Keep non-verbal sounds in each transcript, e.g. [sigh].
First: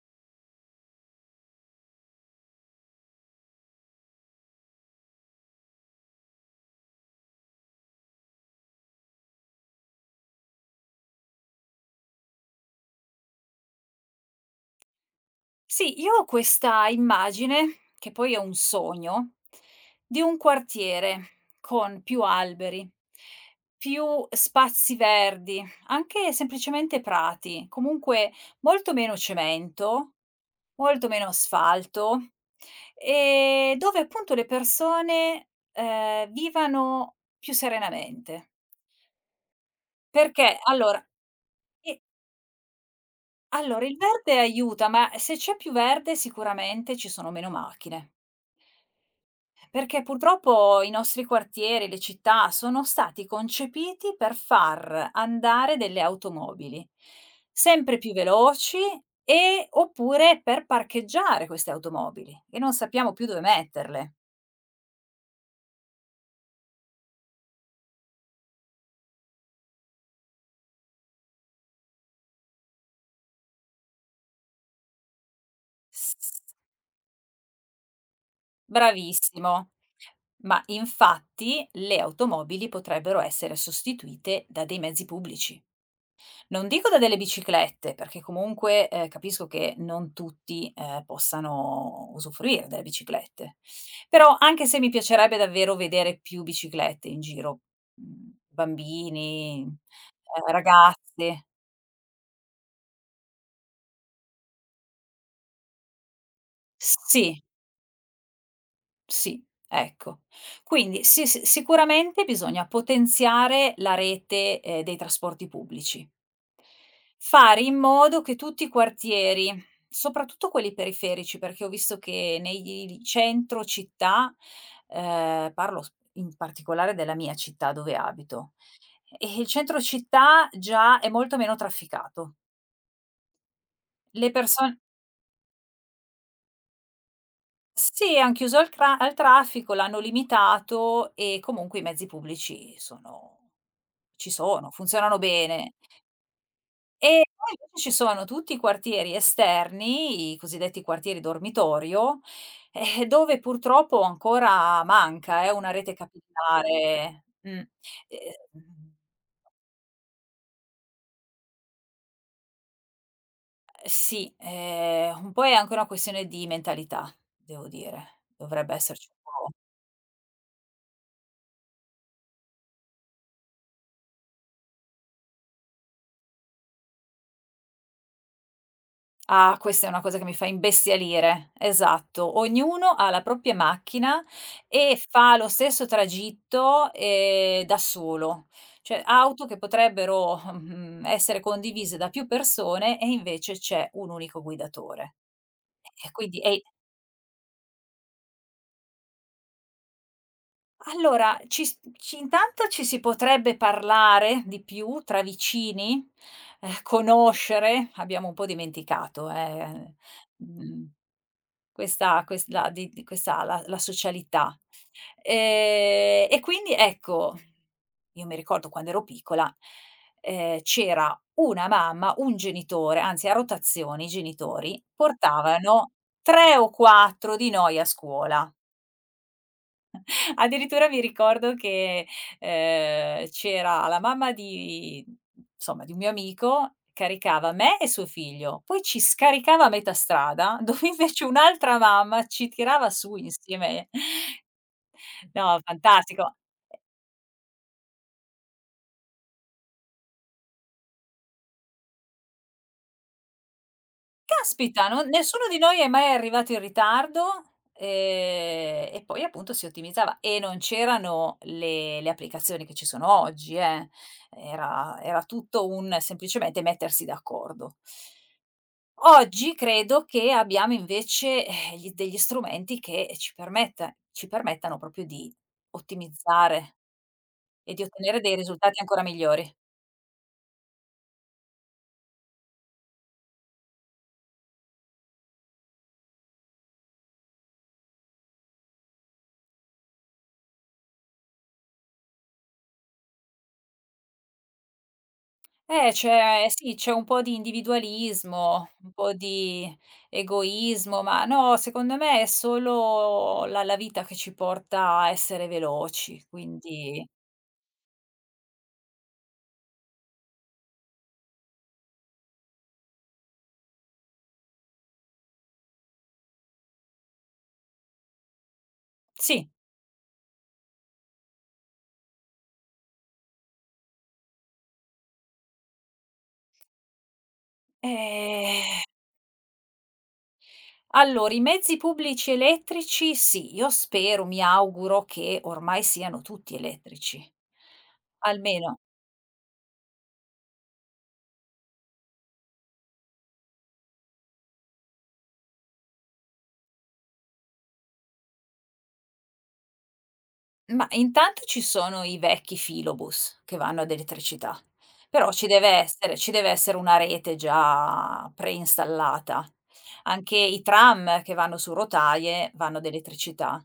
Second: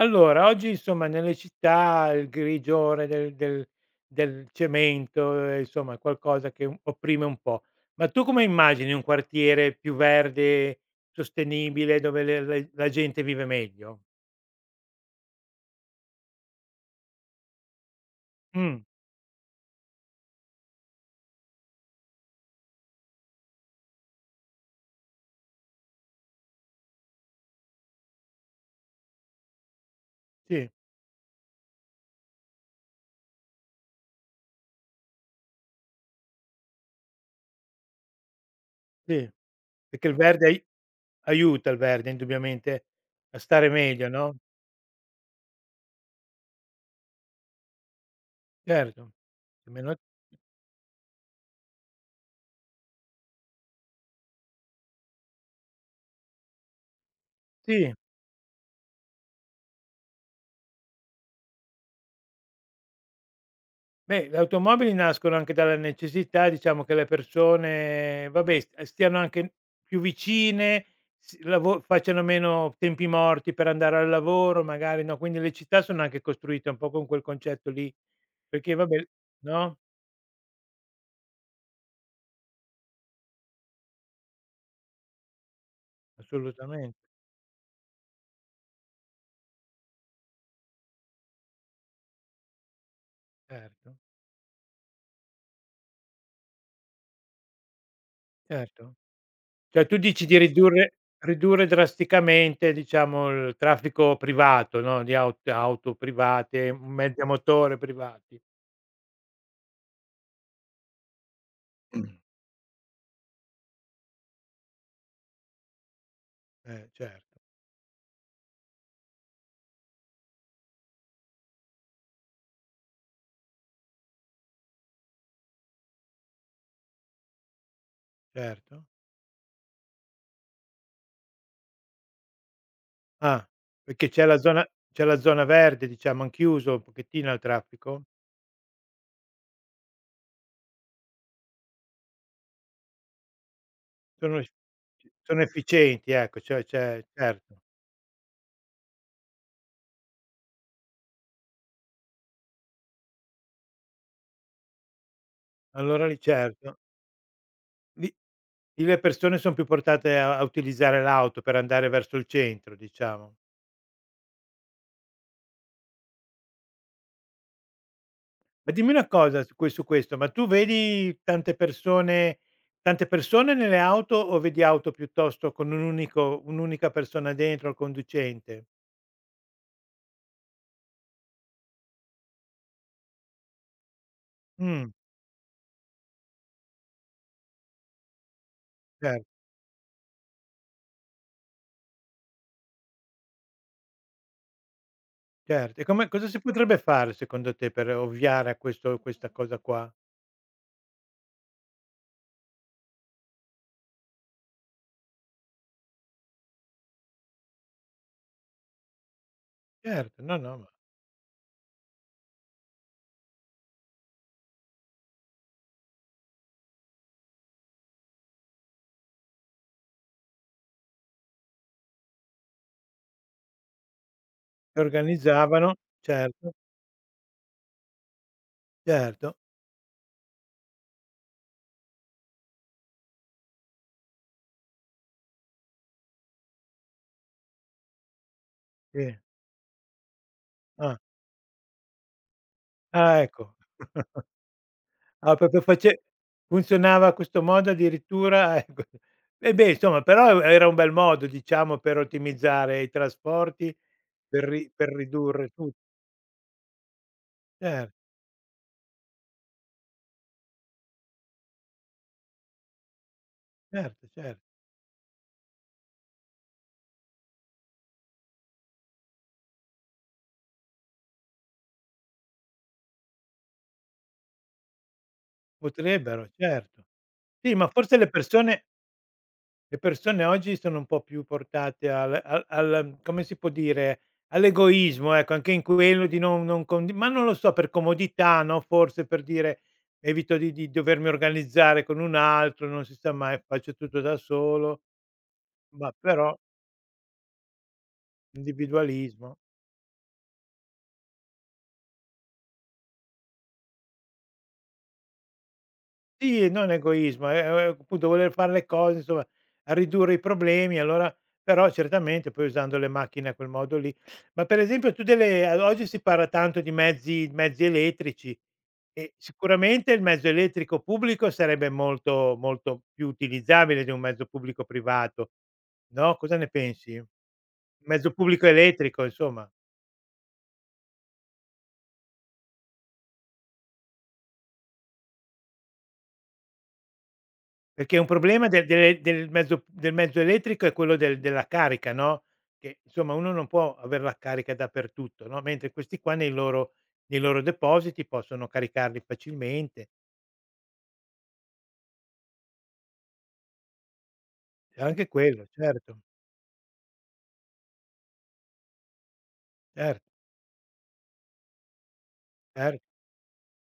Allora, oggi insomma nelle città il grigiore del cemento, insomma è qualcosa che un opprime un po'. Ma tu come immagini un quartiere più verde, sostenibile, dove le la gente vive meglio? Sì, io ho questa immagine, che poi è un Mh, sogno, di un quartiere con più alberi, più spazi verdi, anche semplicemente prati, comunque molto meno cemento, sì, molto meno asfalto, e dove appunto le persone, vivano più serenamente. sì. Perché il verde Perché ai allora aiuta il e verde indubbiamente a stare allora il meglio, no, verde aiuta, ma se c'è più verde sicuramente ci sono meno macchine. certo. Almeno Perché purtroppo i nostri quartieri, le città sono stati concepiti per far andare delle automobili sì. sempre più veloci oppure per parcheggiare queste automobili e non sappiamo più dove metterle. Beh, le automobili nascono anche dalla necessità, diciamo, che le persone, vabbè, st stiano anche più vicine, s lavo facciano meno tempi morti per andare al lavoro magari, no, quindi le città sono anche S costruite un po' con quel concetto lì, perché vabbè bravissimo, no, ma infatti le automobili potrebbero essere sostituite da dei mezzi pubblici. Non dico assolutamente, da delle biciclette, perché comunque, capisco che non tutti, possano usufruire delle biciclette, certo, però anche se mi piacerebbe davvero vedere più biciclette in giro, certo. bambini, Cioè tu dici di ridurre ragazze. ridurre drasticamente, diciamo, il traffico privato, no, di auto private, mezzi a Sì. motore privati. Sì, ecco. Quindi sì, sicuramente bisogna potenziare la rete, dei trasporti pubblici. Certo, Fare in modo che tutti i quartieri, soprattutto quelli periferici, perché ho visto che nei centro città, parlo s in particolare della mia città dove abito, certo. e il centro città già è molto meno trafficato. Ah, perché Le perso c'è la zona verde diciamo, han chiuso un pochettino al traffico? Sì, han chiuso al traffico, l'hanno limitato e comunque i mezzi pubblici sono ci Sono ef sono, funzionano Sono bene. efficienti ecco, cioè c'è E poi certo. invece ci sono tutti i quartieri esterni, i cosiddetti quartieri dormitorio, dove purtroppo ancora manca, una rete Allora lì certo, capillare. Mh. lì lì Ehm, le persone son più portate a utilizzare l'auto per andare verso il centro diciamo. sì, un po' è anche una questione di mentalità, devo dire. Ma Dovrebbe dimmi una esserci un cosa po'. Su questo, ma tu vedi tante persone nelle auto o vedi auto piuttosto con un'unica persona dentro al conducente? Ah, questa è una cosa che mi fa imbestialire, esatto. Ognuno ha la propria macchina Mh, e fa lo stesso tragitto, da solo. Cioè cer auto che potrebbero, essere condivise da più persone e invece c'è un unico guidatore. certo. E come E cosa si quindi e potrebbe fare secondo te per ovviare a questo questa cosa qua? allora ci s ci intanto ci si potrebbe parlare di più tra vicini, conoscere, abbiamo un po' dimenticato, Certo, no, no, ma mhmm Questa ques la di questa la la socialità. E quindi ecco, io mi ricordo quando ero piccola, c'era una mamma, un genitore, anzi a rotazione i si genitori organizzavano, portavano certo, 3 o 4 di noi a scuola. certo, Addirittura mi ricordo che, c'era la mamma di insomma, di un mio amico, caricava me e suo figlio, poi ci sì. scaricava a metà strada, [laughs] dove Ah, invece un'altra mamma ci tirava su ah ecco, insieme. [laughs] ah No, proprio face fantastico. funzionava a questo modo addirittura, [laughs] ecco. E beh, insomma, però era un bel modo diciamo per ottimizzare i trasporti, per ri Caspita, per non nessuno ridurre di tu noi è mai arrivato in ritardo, cer e poi appunto si ottimizzava e non c'erano le applicazioni che ci sono oggi, eh. certo, certo. Era tutto un semplicemente mettersi d'accordo. Oggi credo che abbiamo invece, gli degli strumenti che ci permettano proprio di Potrebbero, ottimizzare certo. Sì, ma e di forse ottenere dei risultati ancora migliori. le persone oggi sono un po' più portate al come si può dire, all'egoismo, ecco, anche in quello di non non condi ma non lo so, per comodità, no, forse per dire: "Evito di dovermi organizzare con un altro, non si sa mai, faccio tutto da solo", ma però C'è sì, c'è un po' di individualismo, un po' individualismo. di egoismo, ma no, secondo me è solo la vita che ci porta a essere veloci, Sì, e non quindi egoismo, è appunto voler fare le cose, insomma, a ridurre i problemi, allora però certamente poi usando le macchine a quel modo lì. Ma per esempio tu delle ad oggi si parla tanto di mezzi elettrici e sì. sicuramente il mezzo elettrico pubblico sarebbe molto, molto più utilizzabile di un mezzo pubblico privato, no, cosa ne pensi? Mezzo pubblico Ehm, elettrico insomma. allora i mezzi pubblici elettrici sì, io spero, mi auguro che ormai siano tutti elettrici. Perché un problema Almeno. Del mezzo elettrico è quello della carica, no, che insomma uno non può aver la carica dappertutto, no, mentre questi qua nei loro depositi possono caricarli facilmente. Ma intanto ci sono i vecchi filobus che vanno ad elettricità, C'è anche però quello, certo, ci deve essere una rete già preinstallata. cer Anche i tram che vanno su rotaie cer vanno ad elettricità.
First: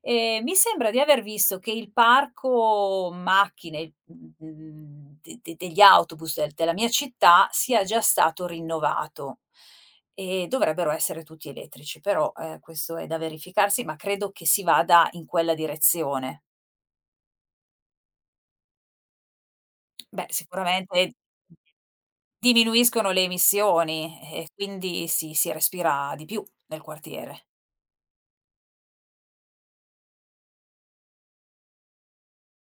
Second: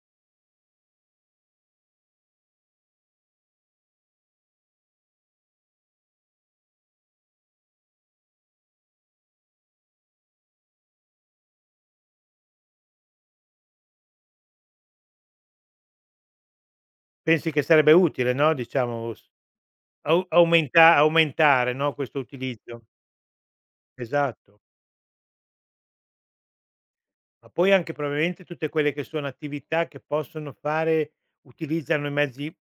Mi sembra di aver visto che il parco macchine, de de degli autobus della mia città sia già stato rinnovato e dovrebbero essere tutti elettrici, però, questo è da verificarsi, ma credo che si vada in quella direzione. pensi che sarebbe utile, no, diciamo s au Beh, aumenta sicuramente aumentare, no, questo utilizzo. diminuiscono le emissioni e Esatto. quindi si respira di più nel quartiere. Ma poi anche probabilmente tutte quelle che sono attività che possono fare utilizzano i mezzi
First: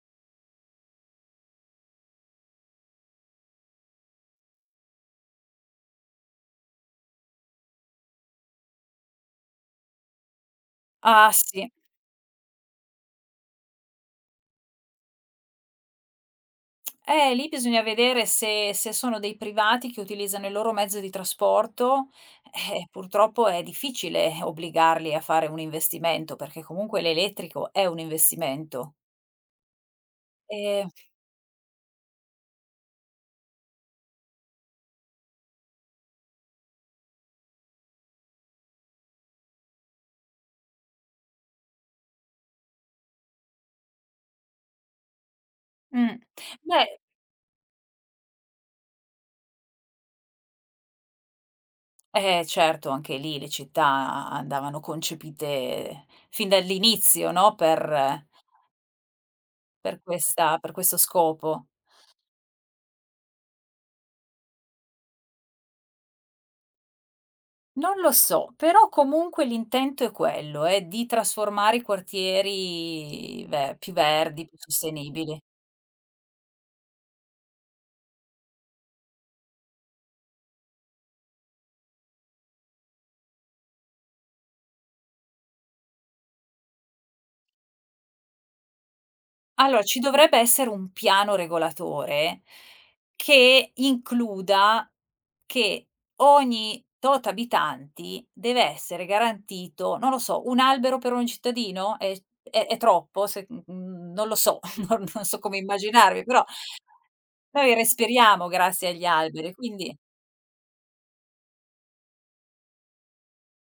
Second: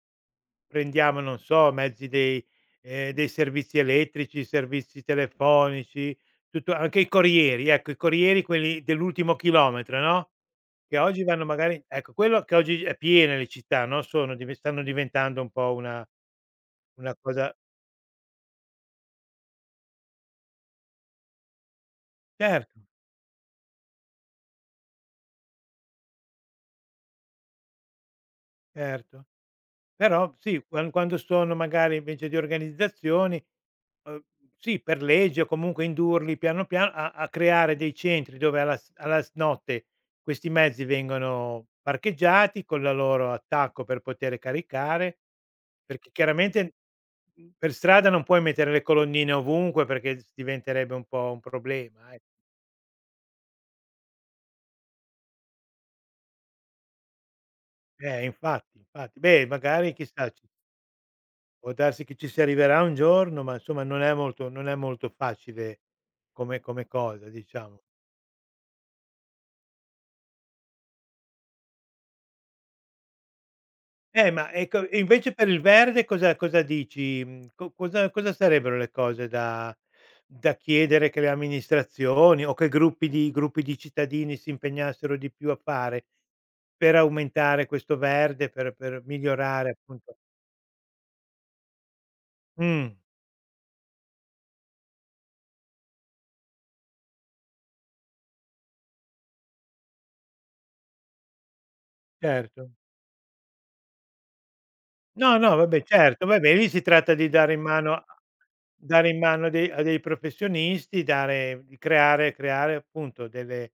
prendiamo, non so, mezzi dei dei servizi elettrici, servizi telefonici, tutto anche i corrieri, ecco, i corrieri quelli dell'ultimo chilometro, no, che oggi Ah vanno sì, magari ecco, quello che oggi è piene le città, no, sono div stanno diventando un po' una lì cosa bisogna vedere se sono dei privati che utilizzano il loro mezzo di trasporto. certo, Purtroppo è difficile obbligarli a fare un investimento, perché comunque l'elettrico è un investimento. certo. Però sì, Ehm, quando sono magari invece di organizzazioni, uhm, sì per legge o comunque indurli piano piano a creare dei centri dove alla s notte questi mezzi vengono parcheggiati con la loro attacco per poter caricare, perché mh, chiaramente, beh per strada non puoi mettere le colonnine ovunque perché s diventerebbe un po' un problema, eh. eh certo, anche lì le città andavano concepite fin dall'inizio, no, Eh per infatti, infatti. Beh magari Per chissà ci questa per questo scopo? può darsi che ci si arriverà un giorno, ma insomma non è molto facile come cosa diciamo. Non lo so, però comunque l'intento è quello, è di trasformare i quartieri ve più verdi, Ma più ecco e invece sostenibili. per il verde cosa dici, mhmm, co cosa sarebbero le cose da chiedere che le amministrazioni o che gruppi di cittadini si impegnassero di più a fare per aumentare questo verde, per migliorare Allora, ci appunto dovrebbe essere un piano regolatore mh, che includa che ogni tot abitanti deve essere garantito, non lo so, un albero per ogni cittadino? È è certo. è troppo? Se mhmm, non lo so, [laughs] non No, so no, come vabbè immaginarmi, certo, però vabbè lì si tratta di dare in noi mano a respiriamo grazie agli dare in mano alberi, quindi dei professionisti, dare di creare appunto delle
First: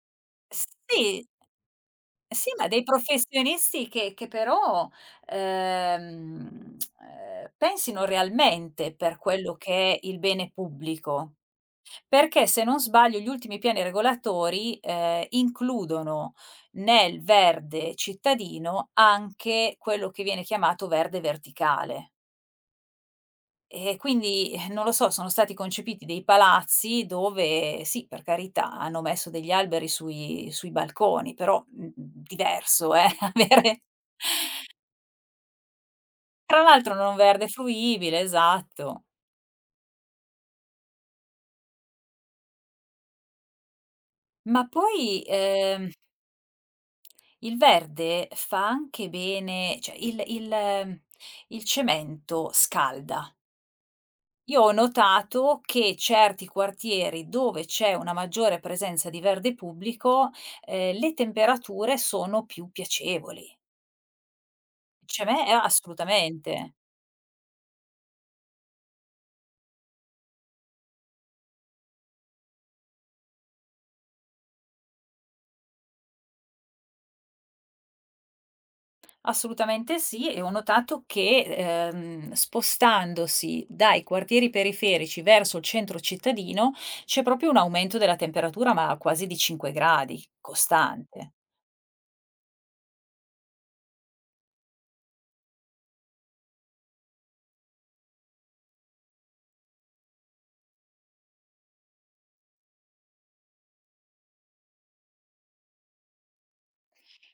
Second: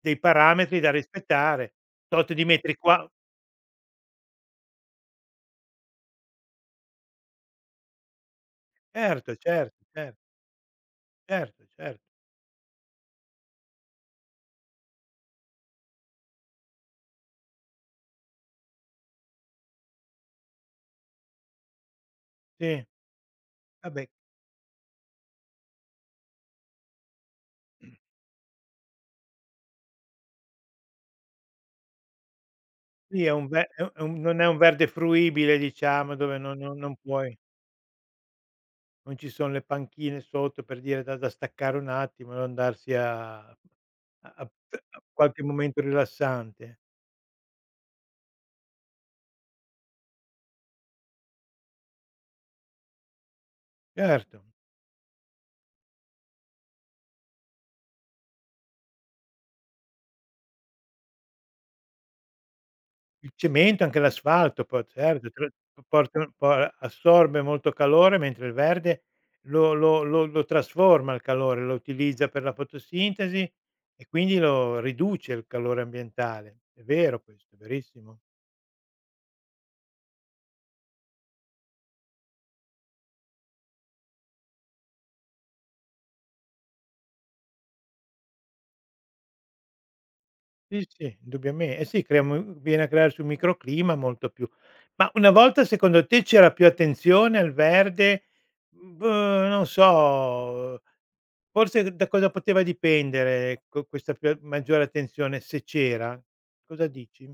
dei parametri da sì. rispettare, tot di Sì, ma metri dei qua professionisti che però, pensino realmente per certo, quello che certo, è il bene pubblico. certo, certo. Perché se non sbaglio gli ultimi piani regolatori, includono nel verde cittadino anche quello che viene chiamato verde verticale. Sì, E vabbè quindi, non lo so, sono stati concepiti dei palazzi dove, sì, per carità, hanno messo degli alberi sui balconi, però, diverso, [laughs] sì è avere un non è un verde fruibile diciamo dove tra l'altro non non puoi, verde fruibile, esatto. non ci son le panchine sotto per dire da staccare un attimo e andarsi a Ma a poi, qualche momento rilassante. il verde fa anche bene cioè il cemento scalda. Certo, Io ho notato che certi quartieri dove c'è una maggiore presenza di verde pubblico, le temperature sono più il piacevoli. cemento, anche l'asfalto poi Cioè certo a te me lo porta po assolutamente, assorbe molto calore, mentre il verde lo trasforma il calore, lo utilizza per la fotosintesi e quindi lo riduce il calore ambientale. È vero questo, è verissimo. assolutamente sì e ho notato che, spostandosi dai quartieri periferici verso il centro cittadino, c'è proprio un aumento della temperatura, ma quasi di 5 gradi, Sì, sì, costante. indubbiame eh sì, crea mu viene a crearsi un microclima molto più ma una volta secondo te c'era più attenzione al verde? Boh, non so. Forse da cosa poteva dipendere co questa pia maggiore attenzione, se c'era? Cosa dici?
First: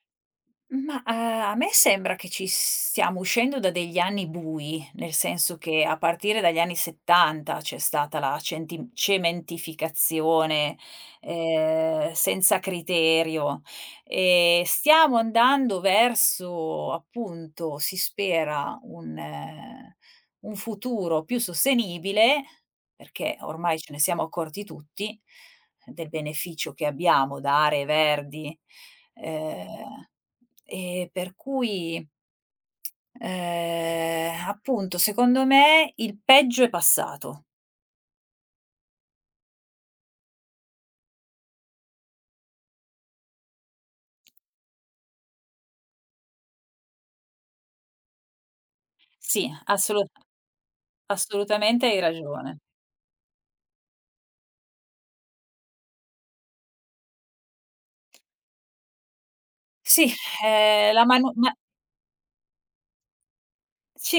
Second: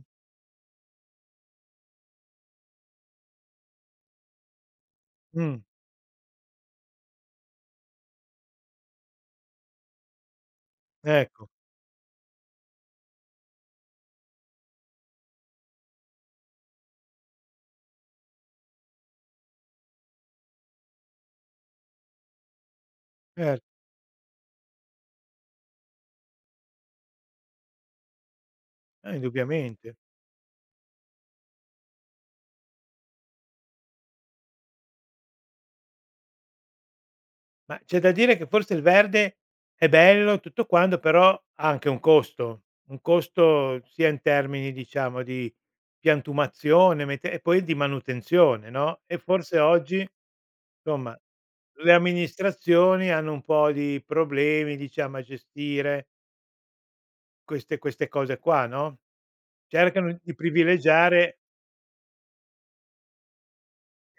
Ma, a me sembra che ci stiamo uscendo da degli anni bui, nel senso Mh, che a partire dagli anni '70 c'è stata la centi cementificazione, ecco, senza criterio, e stiamo andando verso, appunto, si spera, un futuro più sostenibile, perché cer ormai ce ne siamo accorti tutti del beneficio che abbiamo da aree verdi. Indubbiamente. Ehm, e per cui, appunto secondo me il peggio è passato. Ma c'è da dire che forse il verde è bello, tutto quanto, però ha anche un costo sia in termini, diciamo, di piantumazione, mete e poi di manutenzione, no, e Sì, forse oggi, insomma, assolutamente le hai ragione. amministrazioni hanno un po' di problemi, diciamo, a gestire queste cose qua, no? Sì, Cercano di la manu privilegiare ma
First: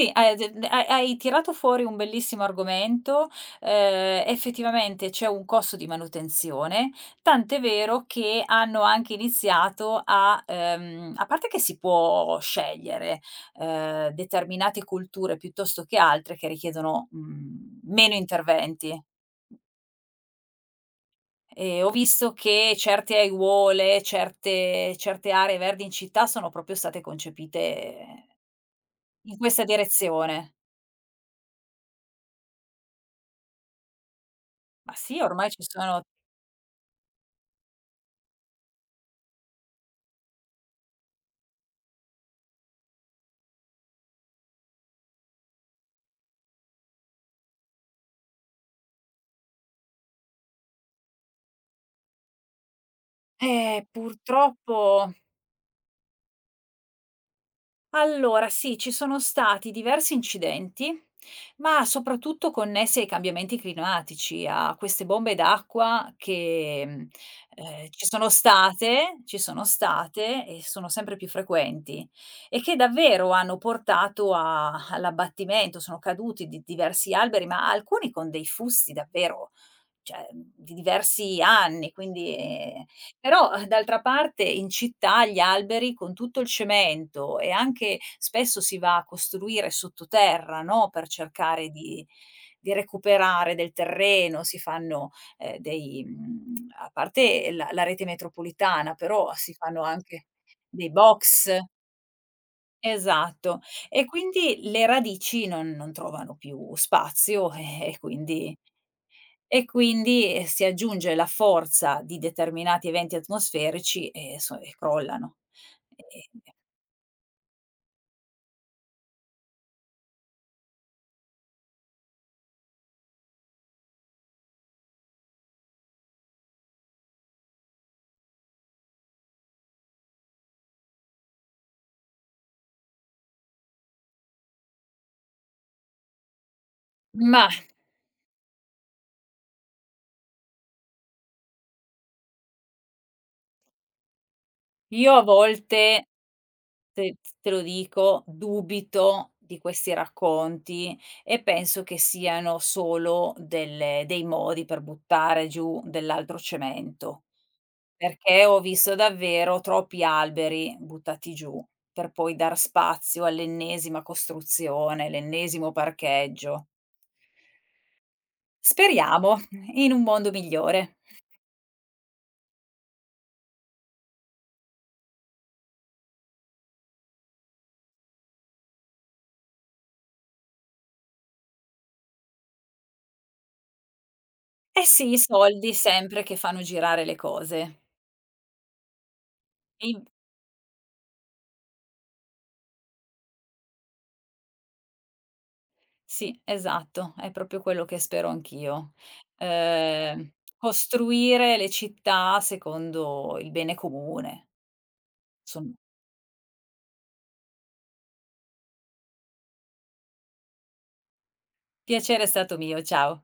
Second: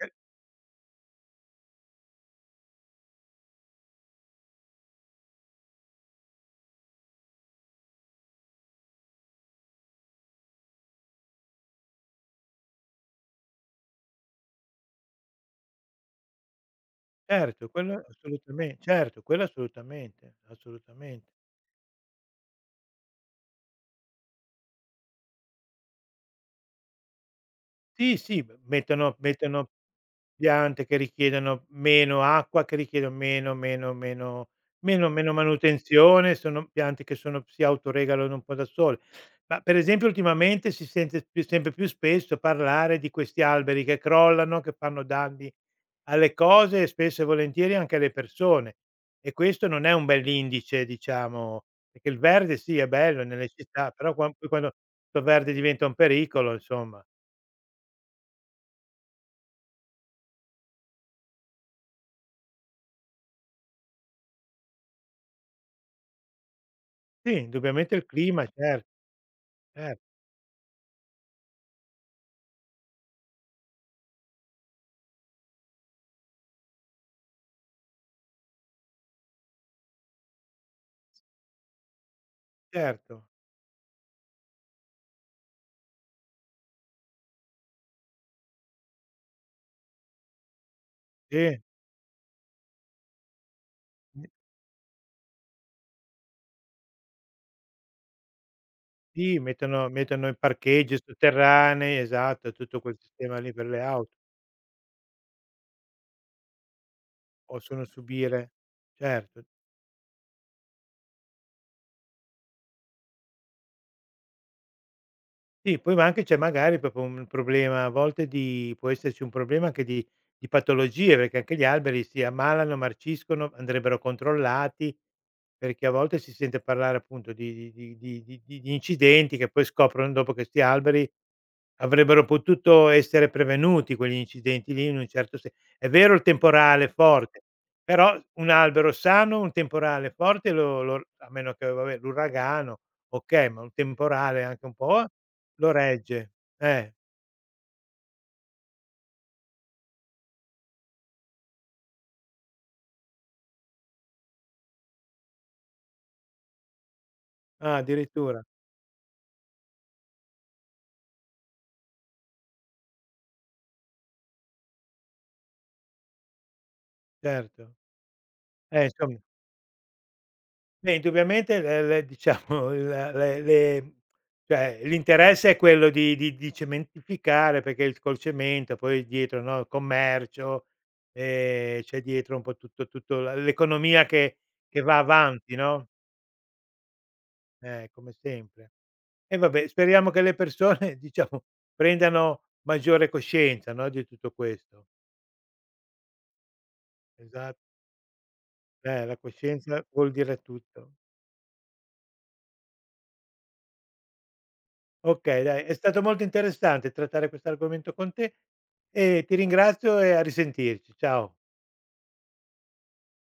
eh, hai de hai hai tirato fuori un bellissimo argomento. Effettivamente c'è un costo di manutenzione, tant'è vero che hanno anche iniziato a parte che si può scegliere, determinate culture piuttosto che altre che richiedono, certo, quello meno assolutame interventi. certo, quello assolutamente, assolutamente. E ho visto che certe aiuole, certe aree verdi in città sono proprio state Sì, concepite sì, m mettono in questa mettono direzione. piante che richiedono meno acqua, che richiedono Ma sì, meno ormai ci sono manutenzione, sono piante che sono si autoregalano un po' da sole. Ma per esempio ultimamente si sente più sempre più spesso parlare di questi alberi che crollano, che fanno danni alle cose e spesso e volentieri anche alle persone. E questo non è un bell'indice, diciamo, perché il verde sì è bello nelle città, però quando purtroppo 'sto verde diventa un pericolo, insomma. allora sì, ci sono stati diversi incidenti, ma soprattutto connessi ai cambiamenti climatici, a queste bombe d'acqua che, Sì, indubbiamente il clima, ci sono cer state e sono sempre più frequenti e che davvero hanno portato a all'abbattimento, sono caduti di diversi alberi, ma alcuni con dei fusti davvero cioè, di diversi anni, quindi certo. però, d'altra parte in città gli alberi con tutto il cemento e anche spesso si va a costruire sottoterra, no, per Sì, cercare di recuperare del mh, terreno, si fanno, a parte la rete metropolitana, però sì, si fanno anche mettono i dei parcheggi box. sotterranei, esatto, tutto quel sistema lì Esatto. per le E auto, quindi le radici non trovano più spazio [laughs] possono subire certo. e quindi, si aggiunge la forza di determinati eventi atmosferici e crollano. Sì, poi ma anche c'è Ehm, magari proprio un problema a volte di può esserci un problema anche di patologie, perché anche gli alberi si ammalano, marciscono, andrebbero controllati, perché a volte si sente parlare appunto di incidenti che poi scoprono dopo che 'sti alberi avrebbero potuto essere prevenuti quegli incidenti lì in un certo se è vero il temporale è forte, mah, però un albero sano, un temporale forte lo, a meno che vabbè l'uragano, okay, ma un temporale anche un po' io a lo volte, regge. Eh, te te lo dico, dubito di questi racconti e penso che siano solo delle dei modi per buttare giù dell'altro cemento, ah addirittura, perché ho visto davvero troppi alberi buttati giù per poi dar spazio all'ennesima costruzione, l'ennesimo parcheggio. certo. Insom Speriamo, in un mondo Beh, migliore. indubbiamente le diciamo il le cioè l'interesse è quello di cementificare, perché il col cemento poi dietro, no, il commercio, c'è dietro un po' tutto la l'economia che Eh va sì, i avanti, soldi no, sempre che fanno girare le cose. Come sempre. E vabbè, E in speriamo che le persone [laughs] diciamo prendano maggiore coscienza, no, di tutto questo. sì, esatto, è proprio Esatto, quello che spero anch'io. La coscienza vuol Ehm, dire tutto. costruire le città secondo il bene comune. Okay, dai, è Insomma, stato molto interessante trattare questo argomento con te e ti ringrazio e a risentirci. Ciao. piacere è stato mio, ciao.